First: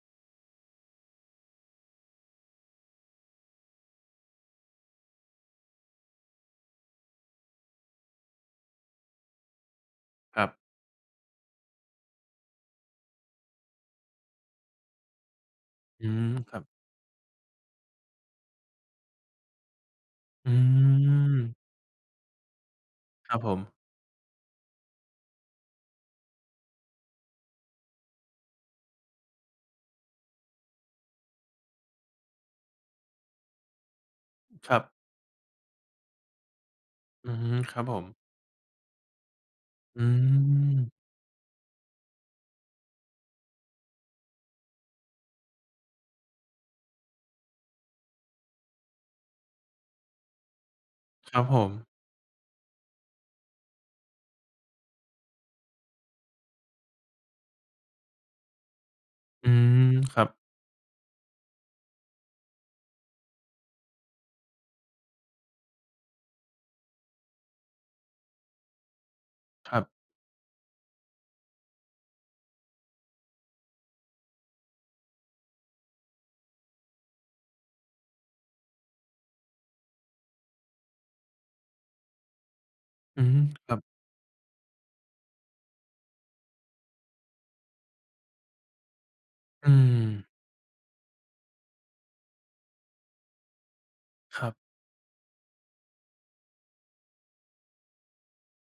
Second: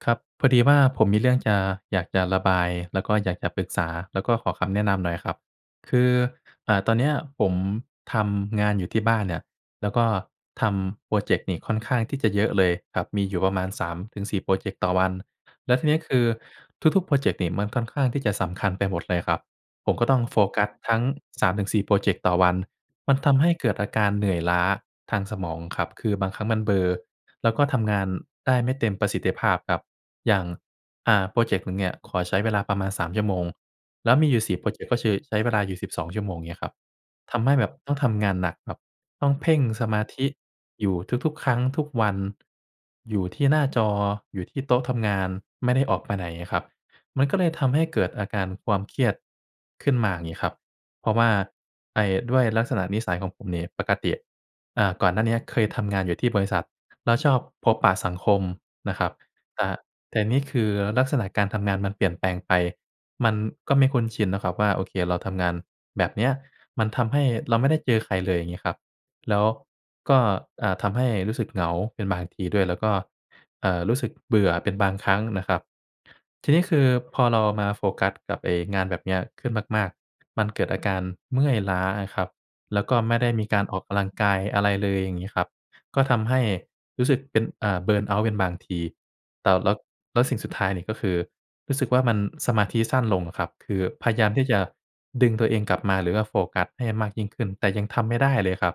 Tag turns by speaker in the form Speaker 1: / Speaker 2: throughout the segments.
Speaker 1: ครับ พอดีว่า ผมมีเรื่องจะ อยากจะระบาย แล้วก็อยากจะปรึกษา แล้วก็ขอคำแนะนำหน่อยครับ คือ อ่า ตอนนี้ผมทำงานอยู่ที่บ้านเนี่ย แล้วก็
Speaker 2: ครับ
Speaker 1: ทำพรอเจกต์นี่ค่อนข้างที่จะเยอะเลยครับ มีอยู่ประมาณ 3-4 พรอเจกต์ต่อวัน แล้วทีนี้
Speaker 2: อื
Speaker 1: คือ
Speaker 2: ม ครับ
Speaker 1: ทุก ๆ พรอเจกต์นี่มันค่อนข้างที่จะสำคัญไปหมดเลยครับ ผมก็ต้องโฟ
Speaker 2: อื
Speaker 1: กัสทั้ง สาม
Speaker 2: ม
Speaker 1: ถึงสี่ พรอเจกต์ต่อวัน มันท
Speaker 2: ครั
Speaker 1: ำ
Speaker 2: บ
Speaker 1: ให
Speaker 2: ผ
Speaker 1: ้เกิ
Speaker 2: ม
Speaker 1: ดอาการเหนื่อยล้าทางสมองครับ คือบางครั้งมันเบลอ แล้วก็ทำงานได้ไม่เต็มประสิทธิภาพครับ อย่าง อ่า พรอเจกต์หนึ่งเนี่ยขอใช้เวลาประมาณ 3 ชั่วโมง แล้วมีอยู่ 4 พรอ
Speaker 2: คร
Speaker 1: เจ
Speaker 2: ับ
Speaker 1: กต์ก็คือ ใช้เวลาอยู่ 12 ชั่วโมงเงี้ยครับ
Speaker 2: อื
Speaker 1: ท
Speaker 2: อฮ
Speaker 1: ำให
Speaker 2: ึ
Speaker 1: ้แบ
Speaker 2: ค
Speaker 1: บ
Speaker 2: รับ
Speaker 1: ต้
Speaker 2: ผ
Speaker 1: อง
Speaker 2: ม
Speaker 1: ทำงานหนัก แบบต้องเพ่งสม
Speaker 2: อื
Speaker 1: าธิอย
Speaker 2: ม
Speaker 1: ู่ทุก ๆ ครั้ง ทุกวัน อยู่ที่หน้าจอ อยู่ที่โต๊ะทำงาน ไม่ได้ออกไปไหนอะครับ มันก็เลยทำให้เกิดอาการความเครียดขึ้นมางี้ครับ เพราะว่า
Speaker 2: ครับผม
Speaker 1: ไอ้ด้วยลักษณะนิสัยของผมนี่ ปกติ อ่า ก่อนหน้าเนี้ยเคยทำงานอยู่ที่บริษัท แล้วชอบพบปะสังคมนะครับ
Speaker 2: อื
Speaker 1: อ่า
Speaker 2: ม
Speaker 1: แต
Speaker 2: ค
Speaker 1: ่
Speaker 2: รับ
Speaker 1: นี่คือลักษณะการทำงานมันเปลี่ยนแปลงไป มันก็ไม่คุ้นชินนะครับว่า โอเคเราทำงานแบบเนี้ย มันทำให้เราไม่ได้เจอใครเลย อย่างงี้ครับ แล้ว
Speaker 2: ครับ
Speaker 1: ก็ อา ทำให้รู้สึกเหงาเป็นบางทีด้วย แล้วก็ เอ่อ รู้สึกเบื่อเป็นบางครั้งนะครับ ที่นี้คือพอเราอะมาโฟกัสกับไอ้งานแบบเนี้ยขึ้นมาก ๆ มันเกิดอาการเมื่อยล้าอะครับ แล้วก็ไม่
Speaker 2: อื
Speaker 1: ได
Speaker 2: อ
Speaker 1: ้
Speaker 2: ฮึ
Speaker 1: มีการ
Speaker 2: คร
Speaker 1: อ
Speaker 2: ั
Speaker 1: อก
Speaker 2: บ
Speaker 1: กำลังกาย อะไรเลย อย่างงี้ครับ ก็ทำให้รู้สึกเป็น อ่า เบิร์นเอาต์ เป็นบางที แต่
Speaker 2: อ
Speaker 1: แ
Speaker 2: ื
Speaker 1: ล้ว แล้
Speaker 2: ม
Speaker 1: วสิ่งสุดท้ายนี่ ก็คือรู้สึกว่ามันสมาธิสั้นลงอะครับ คือพยายามท
Speaker 2: ค
Speaker 1: ี่
Speaker 2: รั
Speaker 1: จ
Speaker 2: บ
Speaker 1: ะดึงตัวเองกลับมา หรือว่าโฟกัสให้มากยิ่งขึ้น แต่ยังทำไม่ได้เลยครับ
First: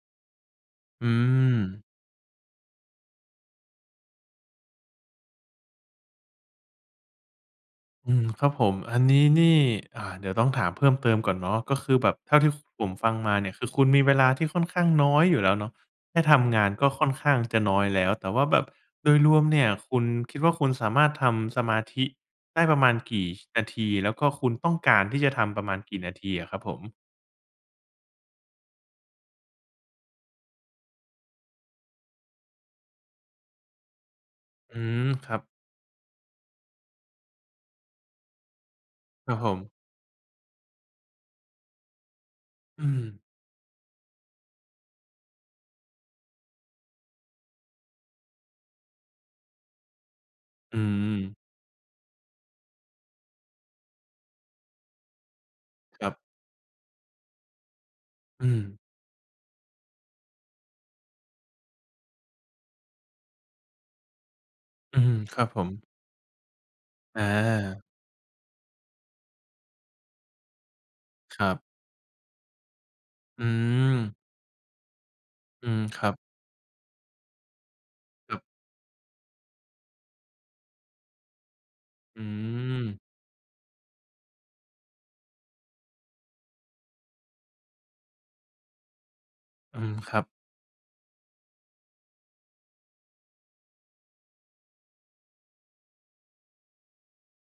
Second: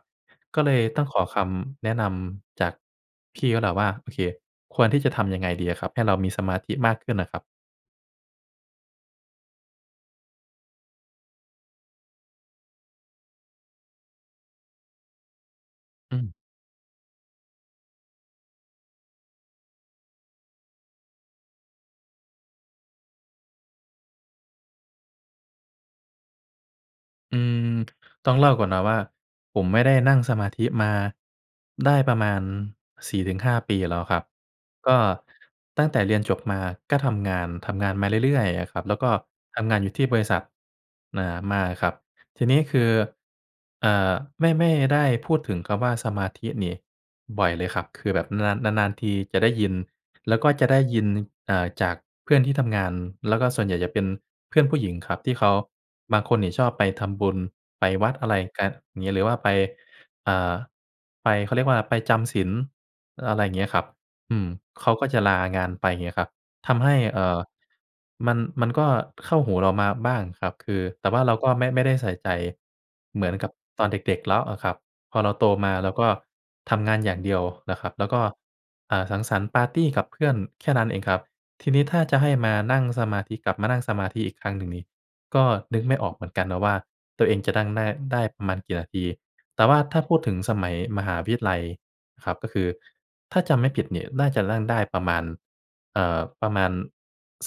Speaker 1: ก็เลยต้
Speaker 2: อ
Speaker 1: อ
Speaker 2: ื
Speaker 1: งขอคำ
Speaker 2: ม
Speaker 1: แนะนำจากพี่แล้วแหละว่า โอเค ควรที่จะทำยังไงดีอะครับให้เรามีสมาธิมากขึ้นอะครับ?
Speaker 2: อืม ครับผม อันนี้นี่ อ่า เดี๋ยวต้องถามเพิ่มเติมก่อนเนาะ ก็คือแบบเท่า ฟ ที่ผมฟังมาเนี่ย คือคุณมีเวลาที่ค่อนข้างน้อยอยู่แล้วเนาะ แ
Speaker 1: อ
Speaker 2: ค
Speaker 1: ื
Speaker 2: ่
Speaker 1: ม
Speaker 2: ทำงานก็ค่อนข้างจะน้อยแล้ว แต่ว่าแบบโดยรวมเนี่ย คุณคิดว่าคุณสามารถทำสมาธิได้ประมาณกี่ ช นาที? แล้วก็คุณต้องการที่จะทำประมาณกี่นาทีอะครับผม?
Speaker 1: อืม ต้องเล่าก่อนนะว่า ผมไม่ได้นั่งสมาธิมาได้ประมาณ 4 ถึง 5 ปีแล้วครับ
Speaker 2: อื
Speaker 1: ก็
Speaker 2: ม ครับ
Speaker 1: ตั้งแต่เรียนจบมาก็ทำงาน ทำงานมาเรื่อย ๆ อะครับ แล้วก็
Speaker 2: ครับผ
Speaker 1: ท
Speaker 2: ม
Speaker 1: ำงานอยู่ที่บริษัท เอ่อ มาครับ ทีนี้ค
Speaker 2: อ
Speaker 1: ื
Speaker 2: ื
Speaker 1: อ
Speaker 2: ม
Speaker 1: เอ่อ ไม่ ไม่ได้พูดถึงกับว่า สมาธินี่บ่อยเลยครับ คือแบบนาน นาน ๆ ทีจะได้ยิน แล้วก็จะไ
Speaker 2: อ
Speaker 1: ด
Speaker 2: ื
Speaker 1: ้ยิน
Speaker 2: ม
Speaker 1: เอ่อ จากเพื่อนที่ทำงาน แล้วก็ส่วนใหญ่จะเป็นเพื่อนผู้หญิงครับ ที่เขา
Speaker 2: คร
Speaker 1: บ
Speaker 2: ับ
Speaker 1: างคนนี่ชอบไปทำบุญไปวัด อะไร
Speaker 2: อื
Speaker 1: กัน
Speaker 2: ม
Speaker 1: งี้ หรือว่าไป อ่า ไปเขาเรียกว่าไปจำศีล อะไรเงี้ยครับ อืม เขา
Speaker 2: อื
Speaker 1: ก็
Speaker 2: ม
Speaker 1: จะล
Speaker 2: ค
Speaker 1: า
Speaker 2: รับผ
Speaker 1: งาน
Speaker 2: ม
Speaker 1: ไปเงี้ยครับ ทำให้ เอ่อ
Speaker 2: อา
Speaker 1: มัน มันก็เข้าหูเรามาบ้างครับ คือ แต่ว่าเรา
Speaker 2: ค
Speaker 1: ก
Speaker 2: ร
Speaker 1: ็
Speaker 2: ับ
Speaker 1: ไม่ ไม่ได้ใส่ใจเหมือน
Speaker 2: อื
Speaker 1: กับตอนเด
Speaker 2: ม
Speaker 1: ็ก ๆ แล้วอะครับ พอเราโต
Speaker 2: อ
Speaker 1: ม
Speaker 2: ื
Speaker 1: า
Speaker 2: ม
Speaker 1: เรา
Speaker 2: ค
Speaker 1: ก
Speaker 2: ร
Speaker 1: ็
Speaker 2: ับ
Speaker 1: ทำงานอย่างเดียวนะครับ แล้วก็
Speaker 2: ครับ
Speaker 1: อ่า สังสรรค์ปาร์ตีกับเพื่อนแค่นั้นเองครับ ทีนี้ถ้าจะ
Speaker 2: อื
Speaker 1: ให้มานั่ง
Speaker 2: ม
Speaker 1: สมาธิ กลับมานั่งสมาธิอีกครั้งหนึ่งนี่ ก็นึกไม่ออกเหมือนกันนะว่าตัวเองจะนั่งได้ ได้ประมาณกี่นาที แต่ว่
Speaker 2: อ
Speaker 1: า
Speaker 2: ืม
Speaker 1: ถ้าพ
Speaker 2: ค
Speaker 1: ู
Speaker 2: ร
Speaker 1: ด
Speaker 2: ับ
Speaker 1: ถึงสมัยมหาวิทยาลัยครับ ก็คือถ้าจำไม่ผิดนี่น่าจะนั่งได้ประมาณ เอ่อ ประมาณ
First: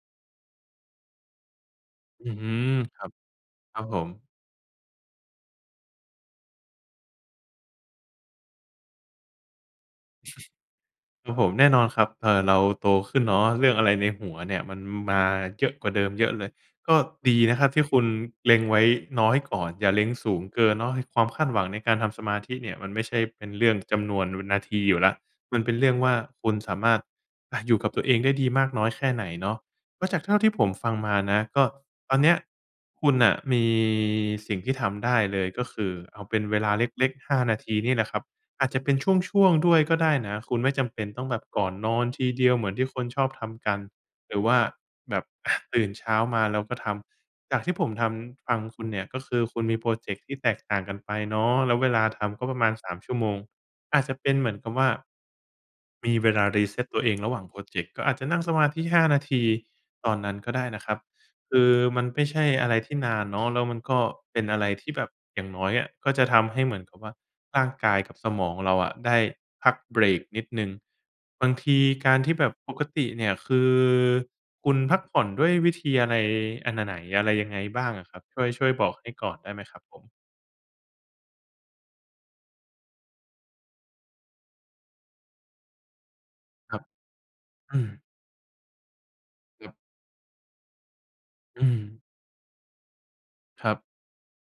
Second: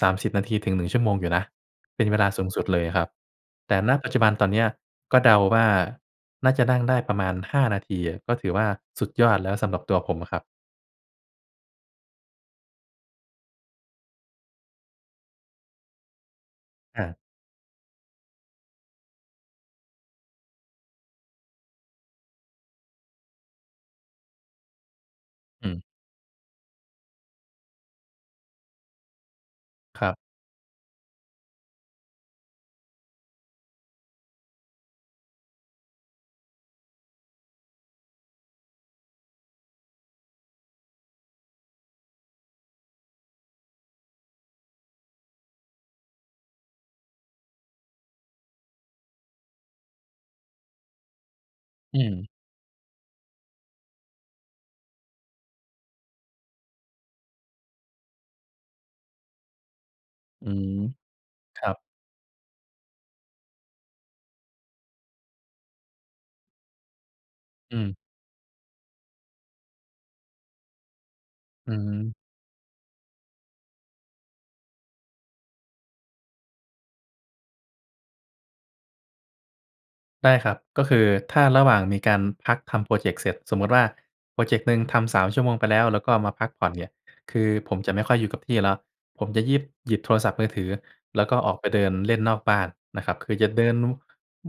Speaker 1: 30 นาทีถึง 1 ชั่วโมงอยู่นะ เป็นเวล
Speaker 2: อ
Speaker 1: า
Speaker 2: ื้อ
Speaker 1: สู
Speaker 2: ฮ
Speaker 1: ง
Speaker 2: ื
Speaker 1: สุด
Speaker 2: อ
Speaker 1: เลย
Speaker 2: ค
Speaker 1: คร
Speaker 2: ร
Speaker 1: ั
Speaker 2: ั
Speaker 1: บ
Speaker 2: บ
Speaker 1: แต
Speaker 2: ค
Speaker 1: ่
Speaker 2: รับ
Speaker 1: ณ
Speaker 2: ผ
Speaker 1: ปัจจุ
Speaker 2: ม
Speaker 1: บันตอนเนี้ยก็เดาว่าน่าจะนั่งได้ประมาณ 5 นาทีอะ ก็ถือว่าสุดยอดแล้วสำหรับตัวผมอะครับ
Speaker 2: ครับผม แน่นอนครับ เอ่อ เราโตขึ้นเนาะ เรื่องอะไรในหัวเนี่ยมันมาเยอะกว่าเดิมเยอะเลย ก็
Speaker 1: อะ
Speaker 2: ดีนะครับที่คุณเล็งไว้น้อยก่อน อย่าเล็งสูงเกินเนาะ ให้ความคาดหวังในการทำสมาธิเนี่ยมันไม่ใช่เป็นเรื่องจำนวน ว นาทีอยู่แล้ว มัน
Speaker 1: อ
Speaker 2: เป
Speaker 1: ื
Speaker 2: ็น
Speaker 1: ม
Speaker 2: เรื่องว่าคุณสามารถ อะ อยู่กับตัวเองได้ดีมากน้อยแค่ไหนเนาะ เ
Speaker 1: ค
Speaker 2: พรา
Speaker 1: รั
Speaker 2: ะ
Speaker 1: บ
Speaker 2: จากเท่าที่ผมฟังมานะ ก็ตอนเนี้ยคุณน่ะมีสิ่งที่ทำได้เลย ก็คือเอาเป็นเวลาเล็ก ๆ 5 นาทีนี่แหละครับ อาจจะเป็นช่วง ๆ ด้วยก็ได้นะ คุณไม่จำเป็นต้องแบบก่อนนอนทีเดียวเหมือนที่คนชอบทำกัน หรือว่าแบบ อะ ตื่นเช้ามาแล้วก็ทำ จากที่ผมทำ ฟังคุณเนี่ย ก็คือคุณมีโพรเจกต์ที่แตกต่างกันไปเนาะ แล้วเว
Speaker 1: อื
Speaker 2: ลา
Speaker 1: ม
Speaker 2: ทำก็ประมาณ 3 ชั่วโมง อาจจะเป็นเหมือนกับว่า มีเวลา reset ตัวเองระหว่างโพรเจกต์ ก็อาจจะนั่งสมาธิ 5 นาทีตอนนั้น
Speaker 1: อื
Speaker 2: ก็ได้
Speaker 1: ม
Speaker 2: นะครับ ค
Speaker 1: ค
Speaker 2: ื
Speaker 1: ร
Speaker 2: อ
Speaker 1: ับ
Speaker 2: มันไม่ใช่อะไรที่นานเนาะ แล้วมันก็เป็นอะไรที่แบบอย่างน้อยอะ ก็จะทำให้เหมือนกับว่า ร่าง
Speaker 1: อื
Speaker 2: ก
Speaker 1: ม
Speaker 2: ายกับสมองเราอะได้พักเบรกนิดหนึ่ง บางท
Speaker 1: อื
Speaker 2: ีก
Speaker 1: ม
Speaker 2: ารที่แบบ ปกติเนี่ย คือคุณพักผ่อนด้วยวิธีอะไร? อันไหน ไหน? อะไร? ยังไงบ้างอะครับ? ช่วย ช่วยบอกให้ก่อนได้ไหมครับผม?
Speaker 1: ได้ครับ ก็คือถ้าระหว่างมีการพักทำโพรเจกต์เสร็จ สมมุติว่าโพรเจกต์หนึ่งทำ 3 ชั่วโมงไปแล้ว แล้วก็มาพักผ่อน
Speaker 2: ครั
Speaker 1: เน
Speaker 2: บ
Speaker 1: ี่ย คือผ
Speaker 2: อ
Speaker 1: ม
Speaker 2: ื
Speaker 1: จ
Speaker 2: ม
Speaker 1: ะไม่ค่อยอยู่กับที่แล้ว ผมจะยิบ
Speaker 2: ครับ
Speaker 1: หยิบโทรศัพท์มือถือ แล้วก็ออก
Speaker 2: อื
Speaker 1: ไปเดิน
Speaker 2: ม
Speaker 1: เล่นนอกบ้านนะครับ คือจะเด
Speaker 2: ค
Speaker 1: ิ
Speaker 2: รั
Speaker 1: น
Speaker 2: บ
Speaker 1: ว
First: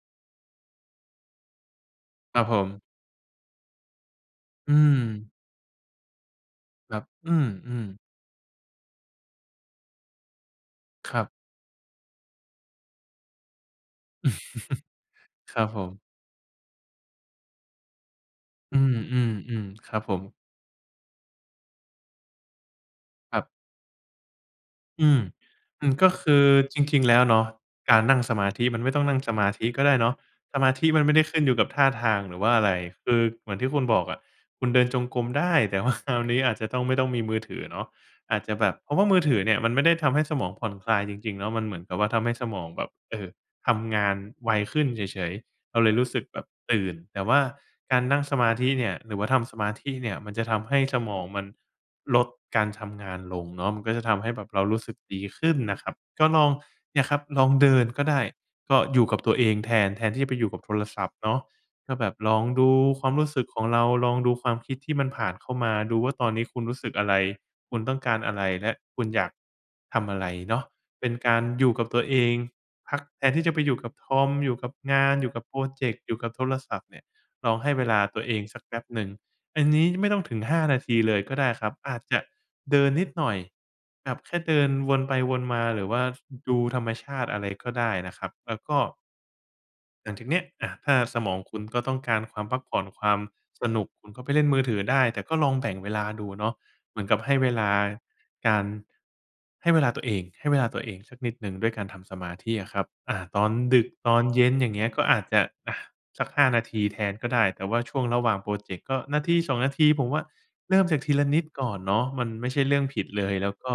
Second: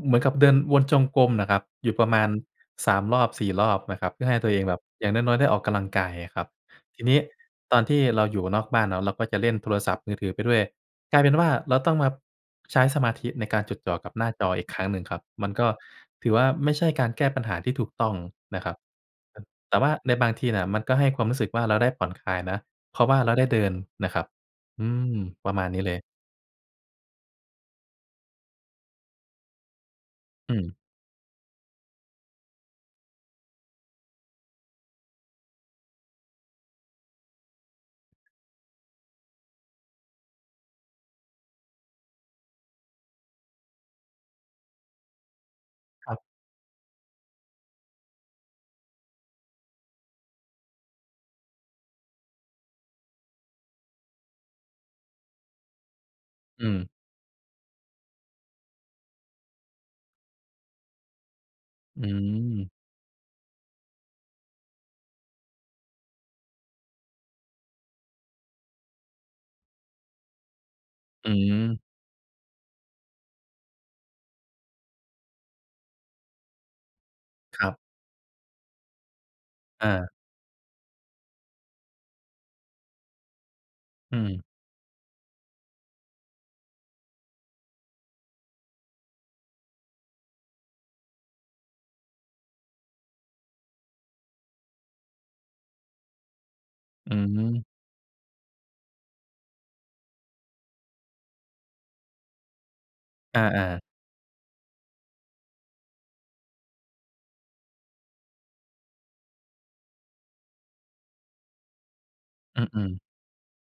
Speaker 1: เหมือนกับเดินวนจงกรมน่ะครับ อยู่ประมาณ
Speaker 2: ครับผม
Speaker 1: 3 รอบ 4 รอบนะครับ เพื่อให้ตัวเอง
Speaker 2: อ
Speaker 1: แ
Speaker 2: ื
Speaker 1: บบอย่างน
Speaker 2: ม
Speaker 1: ้อย ๆ ได้ออกกำลังกาย ครับ
Speaker 2: คร
Speaker 1: ท
Speaker 2: ั
Speaker 1: ี
Speaker 2: บ
Speaker 1: นี้
Speaker 2: อื
Speaker 1: ตอน
Speaker 2: ม
Speaker 1: ท
Speaker 2: ๆ
Speaker 1: ี่เราอยู่นอกบ้านเนาะ เราก็จะเล่นโทรศัพท์มือถือไปด้วย
Speaker 2: ค
Speaker 1: กล
Speaker 2: ร
Speaker 1: า
Speaker 2: ั
Speaker 1: ยเ
Speaker 2: บ
Speaker 1: ป็นว่า เราต้องมาใช้สมาธิในการจดจ่อกับหน้าจออีกครั้งหนึ่งครับ มัน
Speaker 2: คร
Speaker 1: ก
Speaker 2: ับ
Speaker 1: ็
Speaker 2: ผม
Speaker 1: ถือว่า ไม่ใช่การแก้ปัญหาที่ถูกต้องนะครั
Speaker 2: อ
Speaker 1: บ
Speaker 2: ื
Speaker 1: อ
Speaker 2: ม
Speaker 1: แต
Speaker 2: ๆ
Speaker 1: ่ว
Speaker 2: ๆ ค
Speaker 1: ่า
Speaker 2: รับ
Speaker 1: ใ
Speaker 2: ผ
Speaker 1: น
Speaker 2: ม
Speaker 1: บางทีน่ะมันก็ให้ความรู้สึกว่าเราได้ผ่อนคลายนะ เพราะว่าเรา
Speaker 2: คร
Speaker 1: ไ
Speaker 2: ั
Speaker 1: ด้
Speaker 2: บ
Speaker 1: เดินนะครับ อื
Speaker 2: อื
Speaker 1: ม
Speaker 2: ม
Speaker 1: ประมาณนี
Speaker 2: อ
Speaker 1: ้
Speaker 2: ื
Speaker 1: เ
Speaker 2: ม
Speaker 1: ลย
Speaker 2: ก็คือจริง ๆ แล้วเนาะ การนั่งสมาธิมันไม่ต้องนั่งสมาธิก็ได้เนาะ
Speaker 1: อ
Speaker 2: ส
Speaker 1: ื
Speaker 2: มา
Speaker 1: ม
Speaker 2: ธิมันไม่ได้ขึ้นอยู่กับท่าทาง หรือว่าอะไร คือเหมือนที่คุณบอกอะ คุณเดินจงกรมได้ แต่ ว่า คราวนี้อาจจะต้อง ไม่ต้องมีมือถือเนาะ อาจจะแบบ เพราะว่ามือถือเนี่ยมันไม่ได้ทำให้สมองผ่อนคลายจริง ๆ แล้วมันเหมือนกับว่าทำให้สมองแบบ เอ่อ ทำงานไวขึ้นเฉย ๆ เราเลยรู
Speaker 1: ค
Speaker 2: ้
Speaker 1: รั
Speaker 2: สึ
Speaker 1: บ
Speaker 2: กแบบตื่น แต่ว่าการนั่งสมาธิเนี่ย หรือว่าทำสมาธิเนี่ย มันจะทำให้สมองมันลดการทำงานลงเนาะ มันก็จะทำให้แบบเรารู้สึกดีขึ้นนะครับ ก็ลอง
Speaker 1: อืม
Speaker 2: เนี่ยครับ ลองเดินก็ได้ ก็อยู่กับตัวเองแทน แทนที่จะไปอยู่กับโทรศัพท์เนาะ ก็
Speaker 1: อื
Speaker 2: แบบลองดู
Speaker 1: ม
Speaker 2: ความรู้สึกของเรา ลองดูความคิดที่มันผ่านเข้ามา ดูว่าตอนนี้คุณรู้สึกอะไร คุณต้องการอะไร และคุณอยากทำอะไรเนาะ? เป็น
Speaker 1: อื
Speaker 2: การอยู
Speaker 1: ม
Speaker 2: ่กับตัวเองพักแทนที่จะไปอยู่กับคอม อยู่กับงาน อยู่กับโพรเจกต์ อยู่กับโทรศัพท์เนี่ย ลอง
Speaker 1: คร
Speaker 2: ให
Speaker 1: ั
Speaker 2: ้
Speaker 1: บ
Speaker 2: เวลาตัวเองสักแป๊บหนึ่ง อันนี
Speaker 1: อ
Speaker 2: ้ไม่
Speaker 1: า
Speaker 2: ต้องถึง 5 นาทีเลยก็ได้ครับ อาจจะเดินนิดหน่อย แบ
Speaker 1: อื
Speaker 2: บแค่
Speaker 1: ม
Speaker 2: เดินวนไปวนมา หรือว่า ฟ ดูธรรมชาติอะไรก็ได้นะครับ แล้วก็ หลังจากเนี้ย อา ถ้าสมองคุณก็ต้องการความพักผ่อน ความสนุก คุณก็ไปเล่นมือถือได้ แต่ก็ลองแบ่งเวลาดูเนาะ เหมือ
Speaker 1: อ
Speaker 2: น
Speaker 1: ื
Speaker 2: กับให้เวล
Speaker 1: ม
Speaker 2: าการ ให้เวลาตัวเอง ให้เวลาตัวเองสักนิดหนึ่งด้วยการทำสมาธิอะครับ อา
Speaker 1: อ
Speaker 2: ตอน
Speaker 1: า
Speaker 2: ด
Speaker 1: ๆ
Speaker 2: ึก ตอนเย็น อย่างเงี้ย ก็อาจจะ อา สัก 5 นาทีแทนก็ได้ แต่ว่าช่วงระหว่างโพรเจ็กต์ก็นาที 2 นาที ผมว่าเริ่มจากทีละนิดก่อนเนาะ มันไม่ใ
Speaker 1: อ
Speaker 2: ช่เรื่อ
Speaker 1: ื
Speaker 2: ง
Speaker 1: อ
Speaker 2: ผ
Speaker 1: ๆ
Speaker 2: ิดเลย แล้วก็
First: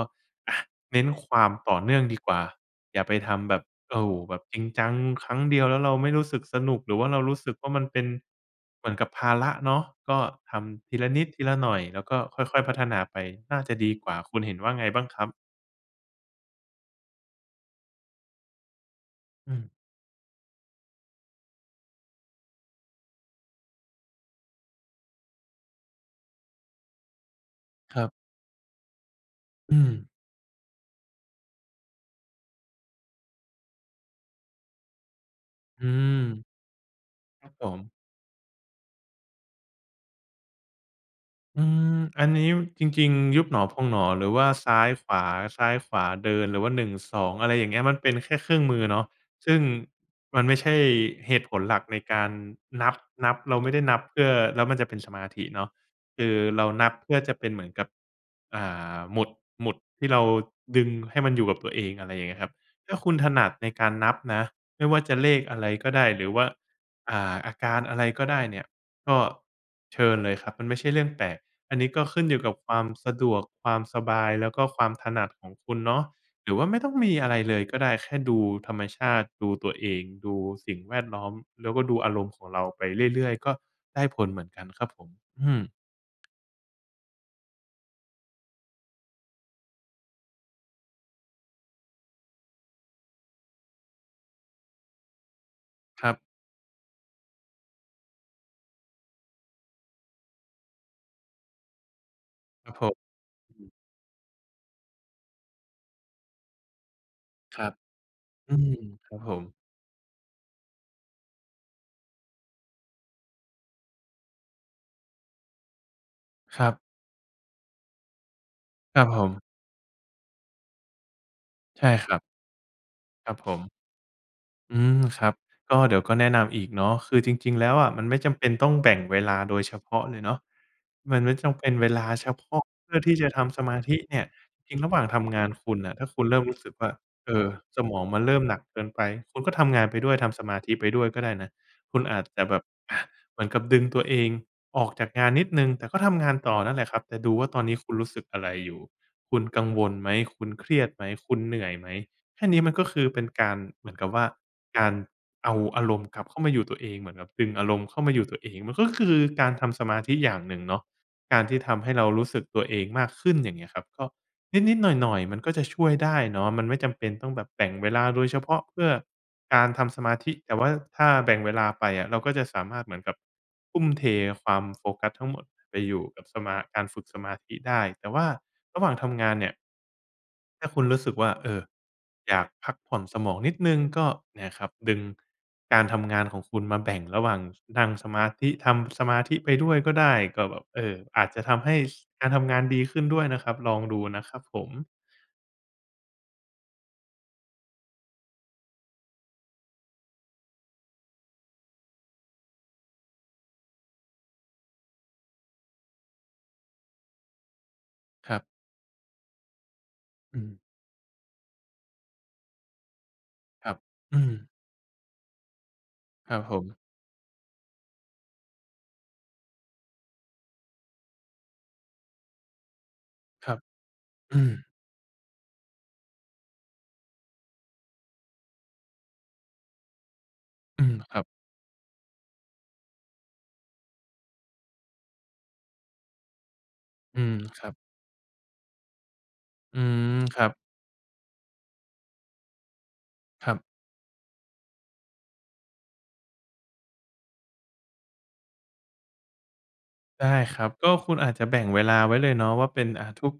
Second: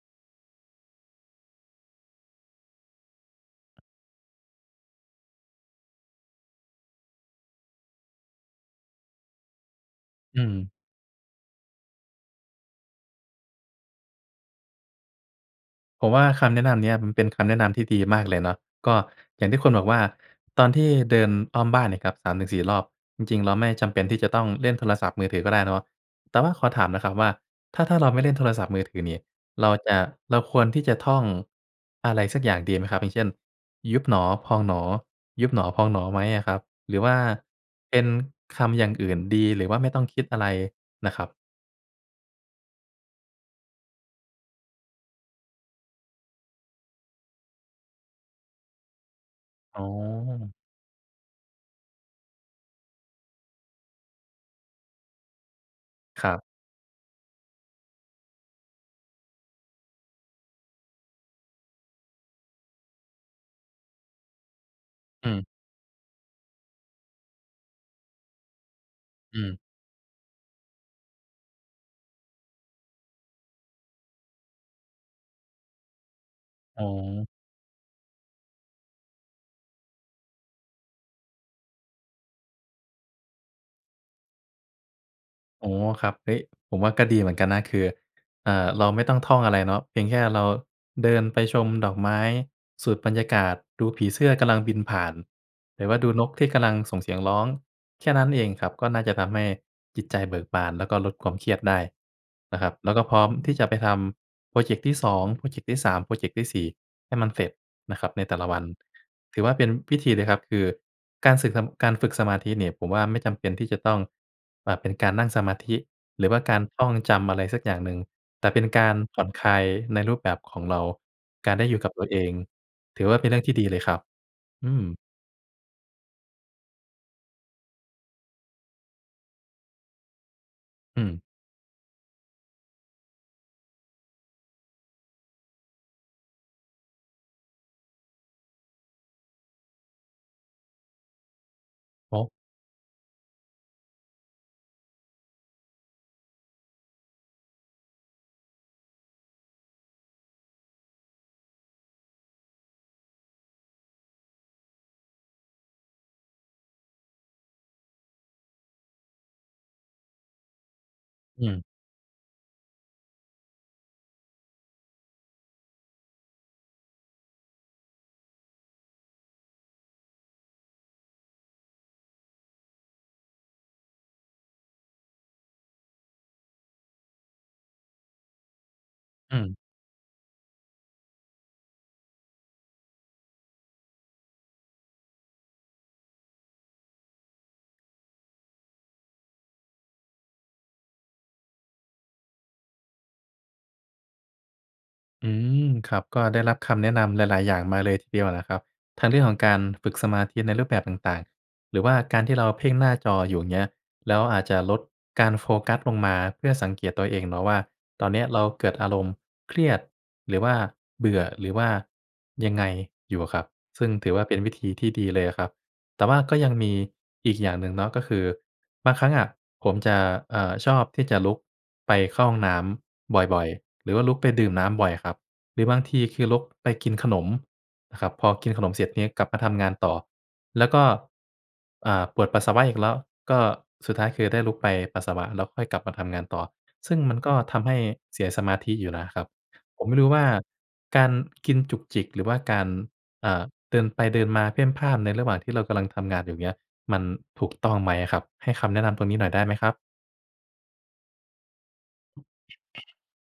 Speaker 2: อา เน้นความต่อเนื่องดีกว่า อย่าไปทำแบบ โอ้โฮ แบบจริงจังครั้งเดียวแล้วเราไม่รู้สึกสนุก หรือว่าเรารู้สึกว่ามันเป็นเหมือนกับภาระเนาะ ก็
Speaker 1: อื
Speaker 2: ท
Speaker 1: ม
Speaker 2: ำทีละนิดทีละหน่อย แล้วก็ค่อย ๆ พัฒนาไปน่าจะดีกว่า คุณเห็นว่าไงบ้างครับ?
Speaker 1: ผมว่าคำแนะนำเนี่ยมันเป็นคำแนะนำที่ดีมากเลยเนาะ ก็อย่าง
Speaker 2: อ
Speaker 1: ที
Speaker 2: ื
Speaker 1: ่ค
Speaker 2: ม
Speaker 1: ุณบอกว่า ตอนที่เดินอ้อมบ้านเนี่ยครับ 3-4 รอบ จริง ๆ เราไม่จำเป็นที่จะต้องเล่นโทรศัพท์มือถือก็ได้เนาะ แต่ว่าขอถามหน่อยครับว่า ถ้า ถ้
Speaker 2: ค
Speaker 1: า
Speaker 2: ร
Speaker 1: เ
Speaker 2: ั
Speaker 1: รา
Speaker 2: บ
Speaker 1: ไม่เล่นโทรศัพท์มือถือนี่ เรา
Speaker 2: อื
Speaker 1: จะ
Speaker 2: ม
Speaker 1: เราควรที่จะท่องอะไรสักอย่างดีไหมครับ อย่างเช่น ยุบหนอพองหนอ ยุบหนอพ
Speaker 2: อ
Speaker 1: อ
Speaker 2: ื
Speaker 1: งหนอ
Speaker 2: ม
Speaker 1: ไหมอะครับ หรือว่า
Speaker 2: ครับผม
Speaker 1: เป็นคำอย่างอื่นดี หรือว่าไม่ต้องคิดอะไรน่ะครับ?
Speaker 2: อืม อันนี้ ม จริง ๆ ยุบหนอ พองหนอ หรือว่าซ้ายขวา ซ้ายขวา เดิน หรือว่า 12 อะไรอย่างเงี้ย มันเป็นแค่เครื่องมือเนาะ ซึ่ง
Speaker 1: อ๋อ
Speaker 2: มันไม่ใช่เหตุผลหลักในการนับ นับ เราไม่ได้นับเพื่อ แล้วมันจะเป็นสมาธิเนาะ ค
Speaker 1: ค
Speaker 2: ื
Speaker 1: ร
Speaker 2: อ
Speaker 1: ับ
Speaker 2: เรานับเพื่อจะเป็นเหมือนกับ อ่า หมุด หมุดที่เราดึงให้มันอยู่กับตัวเอง อะไรอย่างเงี้ยครับ ถ้าคุณถนัดในการนับนะ ไม่ว่าจะ
Speaker 1: อื
Speaker 2: เลข
Speaker 1: ม
Speaker 2: อะไรก็ได้ หรือว่า อ่า อาการอะไรก็ได้เนี่ย ก็
Speaker 1: อืม
Speaker 2: เชิญเลยครับ มันไม่ใช่เรื่องแปลก อันนี้ก็ขึ้นอยู่กับความสะดวก ความสบาย แล้วก็ความถนัดของคุณเนาะ หรือว่าไม่
Speaker 1: อ๋
Speaker 2: ต้องมี
Speaker 1: อ
Speaker 2: อะไรเลยก็ได้ แค่ดูธรรมชาติ ดูตัวเอง ดูสิ่งแวดล้อม แล้วก็ดูอารมณ์ของเราไปเรื่อย ๆ ก็ได้ผลเหมือนกันครับผม อืม
Speaker 1: อ๋อ ครับ เฮ้ย ผมว่าก็ดีเหมือนกันนะ คือ อ่า เราไม่ต้องท่องอะไรเนาะ เพียงแค่เราเดินไปชมดอกไม้ สูดบรรยากาศ ดูผีเสื้อกำลังบินผ่าน หรือว่า
Speaker 2: ค
Speaker 1: ดู
Speaker 2: รับ
Speaker 1: นกที่กำลังส่งเสียงร้อง แค่นั้นเองครับ ก็น่าจะทำให้จิตใจเบิกบาน แล้วก็ลดความเครียดได้นะค
Speaker 2: ค
Speaker 1: รั
Speaker 2: รั
Speaker 1: บ
Speaker 2: บผ
Speaker 1: แล้ว
Speaker 2: ม
Speaker 1: ก็พร้อมที่จ
Speaker 2: อื
Speaker 1: ะ
Speaker 2: อ
Speaker 1: ไปทำโพรเจ็กต์ที่ 2 โพรเจ็กที่ 3 โพรเจ็กที่ 4 ให้มันเสร็จ
Speaker 2: ครับ
Speaker 1: นะครับในแต่ละ
Speaker 2: อื
Speaker 1: วัน
Speaker 2: ม ครับผ
Speaker 1: ถือ
Speaker 2: ม
Speaker 1: ว่าเป็นพิธีเลยครับ คือการสึกนำ การฝึกสมาธินี่ ผมว่าไม่จำเป็นที่จะต้องแบบเป็นการนั่งสมาธิหรือว่ากา
Speaker 2: ค
Speaker 1: ร
Speaker 2: รับ
Speaker 1: ท่องจำ อะไรสักอย่างหนึ่ง แต่เป็นการ
Speaker 2: ครับ
Speaker 1: ผ
Speaker 2: ผ
Speaker 1: ่อน
Speaker 2: ม
Speaker 1: คลายในรูปแบบของเรา การได้อยู
Speaker 2: ใ
Speaker 1: ่
Speaker 2: ช
Speaker 1: ก
Speaker 2: ่
Speaker 1: ับตั
Speaker 2: ค
Speaker 1: ว
Speaker 2: ร
Speaker 1: เ
Speaker 2: ั
Speaker 1: อ
Speaker 2: บ
Speaker 1: ง ถือว่าเป็
Speaker 2: ค
Speaker 1: นเ
Speaker 2: ร
Speaker 1: ร
Speaker 2: ั
Speaker 1: ื
Speaker 2: บ
Speaker 1: ่องท
Speaker 2: ผ
Speaker 1: ี่ดี
Speaker 2: ม
Speaker 1: เลยครับ อื
Speaker 2: อืม
Speaker 1: ม
Speaker 2: ครับ ก็เดี๋ยวก็แนะนำอีกเนาะ คือจริง ๆ แล้วอะ มันไม่จำเป็นต้องแบ่งเวลาโดยเฉพาะเลยเนาะ
Speaker 1: อื
Speaker 2: ม
Speaker 1: ม
Speaker 2: ันไม่จำเป็น เวลาเฉพาะเพื่อที่จะทำสมาธิเนี่ย จริงระหว่างทำงานคุณน่ะ ถ้าคุณเริ่มรู้สึกว่า เออ สมองมันเริ่มหนักเกินไป คุณก็ทำงานไปด้วย ทำสมาธิไปด้วยก็ได้นะ คุณ
Speaker 1: โ
Speaker 2: อ
Speaker 1: อ
Speaker 2: าจ
Speaker 1: ้
Speaker 2: จะแบบ อา เหมือนกับดึงตัวเองออกจากงานนิดหนึ่ง แต่ก็ทำงานต่อนั่นแหละครับ แต่ดูว่าตอนนี้คุณรู้สึกอะไรอยู่ คุณกังวลไหม คุณเครียดไหม คุณเหนื่อยไหม แค่นี้มันก็คือเป็นการ เหมือนกับว่า การเอาอารมณ์กลับเข้ามาอยู่ตัวเอง เหมือนกับดึงอารมณ์เข้ามาอยู่ตัวเอง มันก็คือการทำสมาธิอย่างหนึ่งเนาะ กา
Speaker 1: อื
Speaker 2: รท
Speaker 1: ม
Speaker 2: ี่ทำให้เรารู้สึกตัวเองมากขึ้น อย่างเงี้ยครับ ก็นิด ๆ หน่อย ๆ มันก็จะช่วยได้เนาะ มันไม่จำเป็นต้องแบบแบ่งเวลาโดยเฉพาะเพื่อการทำสมาธิ แต่ว่าถ้าแบ่งเวลาไปอะ เราก็จะสามารถเหมือนกับทุ่มเทความโฟกัสทั้งหมดไปอยู่กับสมา การฝึกสมาธิได้ แต่ว่าระหว่างทำงา
Speaker 1: อ
Speaker 2: น
Speaker 1: ื
Speaker 2: เนี่ย
Speaker 1: ม
Speaker 2: ถ้าคุณรู้สึกว่า เออ อยากพักผ่อนสมองนิดหนึ่ง ก็เนี่ยครับ ดึงการทำงานของคุณ มาแบ่งระหว่างนั่งสมาธิ ทำสมาธิไปด้วยก็ได้ ก็แบบ เออ อาจจะทำให้ ส การทำงานดีขึ้นด้วยนะครับ ลองดูนะครับผม
Speaker 1: อืม ครับ ก็ได้รับคำแนะนำหลาย ๆ อย่างมาเลยทีเดียวแหละครับ ทั้งเรื่องของการฝึกสมาธิในรูปแบบต่าง ๆ หรือว่าการที่เราอะเพ่งหน้าจออยู่ อย่างเงี้ย แล้วอาจจะลดการโฟกัสลงมา เพื่อสังเกตตัวเองเนาะว่า ตอนเนี้ย
Speaker 2: คร
Speaker 1: เร
Speaker 2: ั
Speaker 1: า
Speaker 2: บ
Speaker 1: เกิดอารมณ์เครียด ห
Speaker 2: อ
Speaker 1: รื
Speaker 2: ื
Speaker 1: อว่า
Speaker 2: ม
Speaker 1: เบื่อ หรือว่ายังไงอยู่อะครับ
Speaker 2: ครับ
Speaker 1: ซึ่งถือ
Speaker 2: อ
Speaker 1: ว่
Speaker 2: ื
Speaker 1: าเป็นว
Speaker 2: ม
Speaker 1: ิธีที่ดีเลยอะครับ แต่ว่า
Speaker 2: ค
Speaker 1: ก
Speaker 2: ร
Speaker 1: ็
Speaker 2: ับ
Speaker 1: ยั
Speaker 2: ผ
Speaker 1: งมี
Speaker 2: ม
Speaker 1: อีกอย่างหนึ่งเนาะ ก็คือบางครั้งอะ ผมจะ เอ่อ ชอบที่จะลุกไปเข้าห้องน้ำบ่อ
Speaker 2: ค
Speaker 1: ย
Speaker 2: รับ
Speaker 1: ๆ หรือว่าลุกไป
Speaker 2: อื
Speaker 1: ดื่
Speaker 2: ม
Speaker 1: มน้ำบ่อยครับ หรือบางทีคือลุกไปกินขนมนะครับ พอกินขนมเสร็จนี้ กลับมาทำงานต่อ แล้วก
Speaker 2: อ
Speaker 1: ็
Speaker 2: ืม ครับ
Speaker 1: อ่า ปวดปัสสาวะอีกแล้ว ก็สุดท้าย คือได้ลุกไปปัสสาวะ แล้วค่อยกลับมาทำงานต่อ ซึ่งมั
Speaker 2: อ
Speaker 1: น
Speaker 2: ื
Speaker 1: ก็
Speaker 2: ม
Speaker 1: ท
Speaker 2: ค
Speaker 1: ำ
Speaker 2: ร
Speaker 1: ใ
Speaker 2: ั
Speaker 1: ห
Speaker 2: บ
Speaker 1: ้เสียสมาธิอยู่นะครับ
Speaker 2: อ
Speaker 1: ผ
Speaker 2: ื
Speaker 1: มไม่ร
Speaker 2: ม
Speaker 1: ู้ว่า
Speaker 2: ครับ
Speaker 1: การกินจุกจิก หรือว่าการ อ่า
Speaker 2: ครับ
Speaker 1: เดินไปเดินมาเพ่นพ่าน ในระหว่างที่เรากำลังทำงานอยู่ อย่างเงี้ย มันถูกต้องไหมอะครับ? ให้คำแนะนำตรงนี้หน่อยได้ไหมครับ?
Speaker 2: ได้ครับ ก็คุณอาจจะแบ่งเวลาไว้เลยเนาะว่า เป็น อ่า ทุก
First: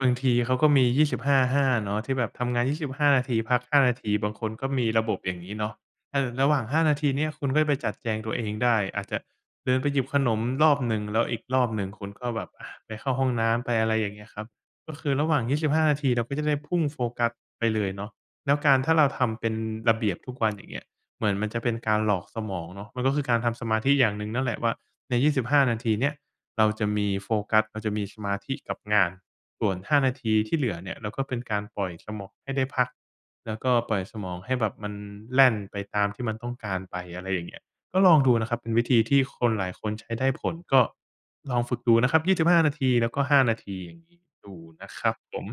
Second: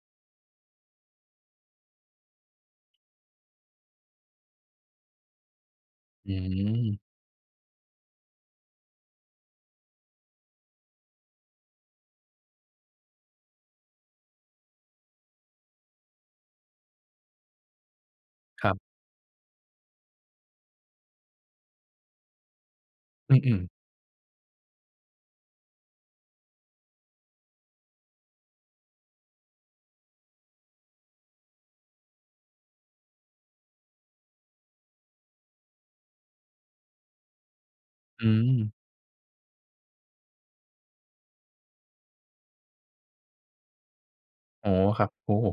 Speaker 2: บางทีเขาก็มี 25:5 เนาะ ที่แบบทำงาน 25 นาที พัก 5 นาที บางคนก็มีระบบ อย่างงี้เนาะ เออ
Speaker 1: อื
Speaker 2: ระหว่าง 5 นา
Speaker 1: ม
Speaker 2: ทีเนี้ย คุณก็จะไปจัดแจงตัวเองได้ อาจจะเดินไปหยิบขนมรอบหนึ่ง แล้วอีกรอบหนึ่ง คุณก็แบบ ไปเข้าห้องน้ำ ไปอะไรอย่างเงี้ยครับ ก็คือระหว่าง 25 นาที เราก็จะได้พุ่งโฟกัสไปเลยเนาะ แล้ว
Speaker 1: ค
Speaker 2: ก
Speaker 1: ร
Speaker 2: าร
Speaker 1: ับ
Speaker 2: ถ้าเราทำเป็นระเบียบทุกวัน อย่างเงี้ย เหมือนมันจะเป็นการหลอกสมองเนาะ มันก็คือ
Speaker 1: อ
Speaker 2: ก
Speaker 1: ื
Speaker 2: ารท
Speaker 1: ม
Speaker 2: ำส
Speaker 1: ๆ
Speaker 2: มาธิอย่างหนึ่งนั่นแหละว่า ใน 25 นาทีเนี้ย เราจะมีโฟกัส เราจะมีสมาธิกับงาน ส่วน 5 นาทีที่เหลือเนี่ย เราก็เป็นการปล่อยสมองให้ได้พัก แล้วก็ปล่อยสมองให้แบบมันแล่นไปตามที่มันต้องการไป อะไรอย่างเงี้ย ก็ลอง
Speaker 1: อื
Speaker 2: ดูนะครับ เป็
Speaker 1: ม
Speaker 2: นวิธีที่คนหลายคนใช้ได้ผล ก็ลองฝึกดูนะครับ 25 นาทีแล้วก็ 5 นาที ลองดู
Speaker 1: อ๋อ
Speaker 2: นะ
Speaker 1: ค
Speaker 2: ค
Speaker 1: รั
Speaker 2: ร
Speaker 1: บ
Speaker 2: ับ
Speaker 1: โอ้
Speaker 2: ผม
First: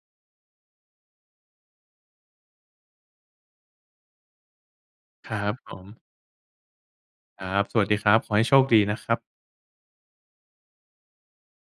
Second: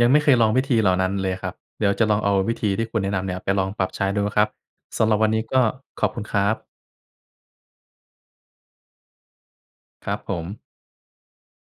Speaker 1: ยังไม่เคยลองวิธีเหล่านั้นเลยครับ เดี๋ยวจะลองเอาวิธีที่คุณแนะนำเนี่ยไปลองปรับใช้ดูนะครับ สำหรับว
Speaker 2: ค
Speaker 1: ันน
Speaker 2: ร
Speaker 1: ี้
Speaker 2: ับ
Speaker 1: ก็
Speaker 2: ผม
Speaker 1: ขอบคุณครับ
Speaker 2: ครับ สวัสดีครับ ขอให้โชคดีนะครับ
Speaker 1: ครับผม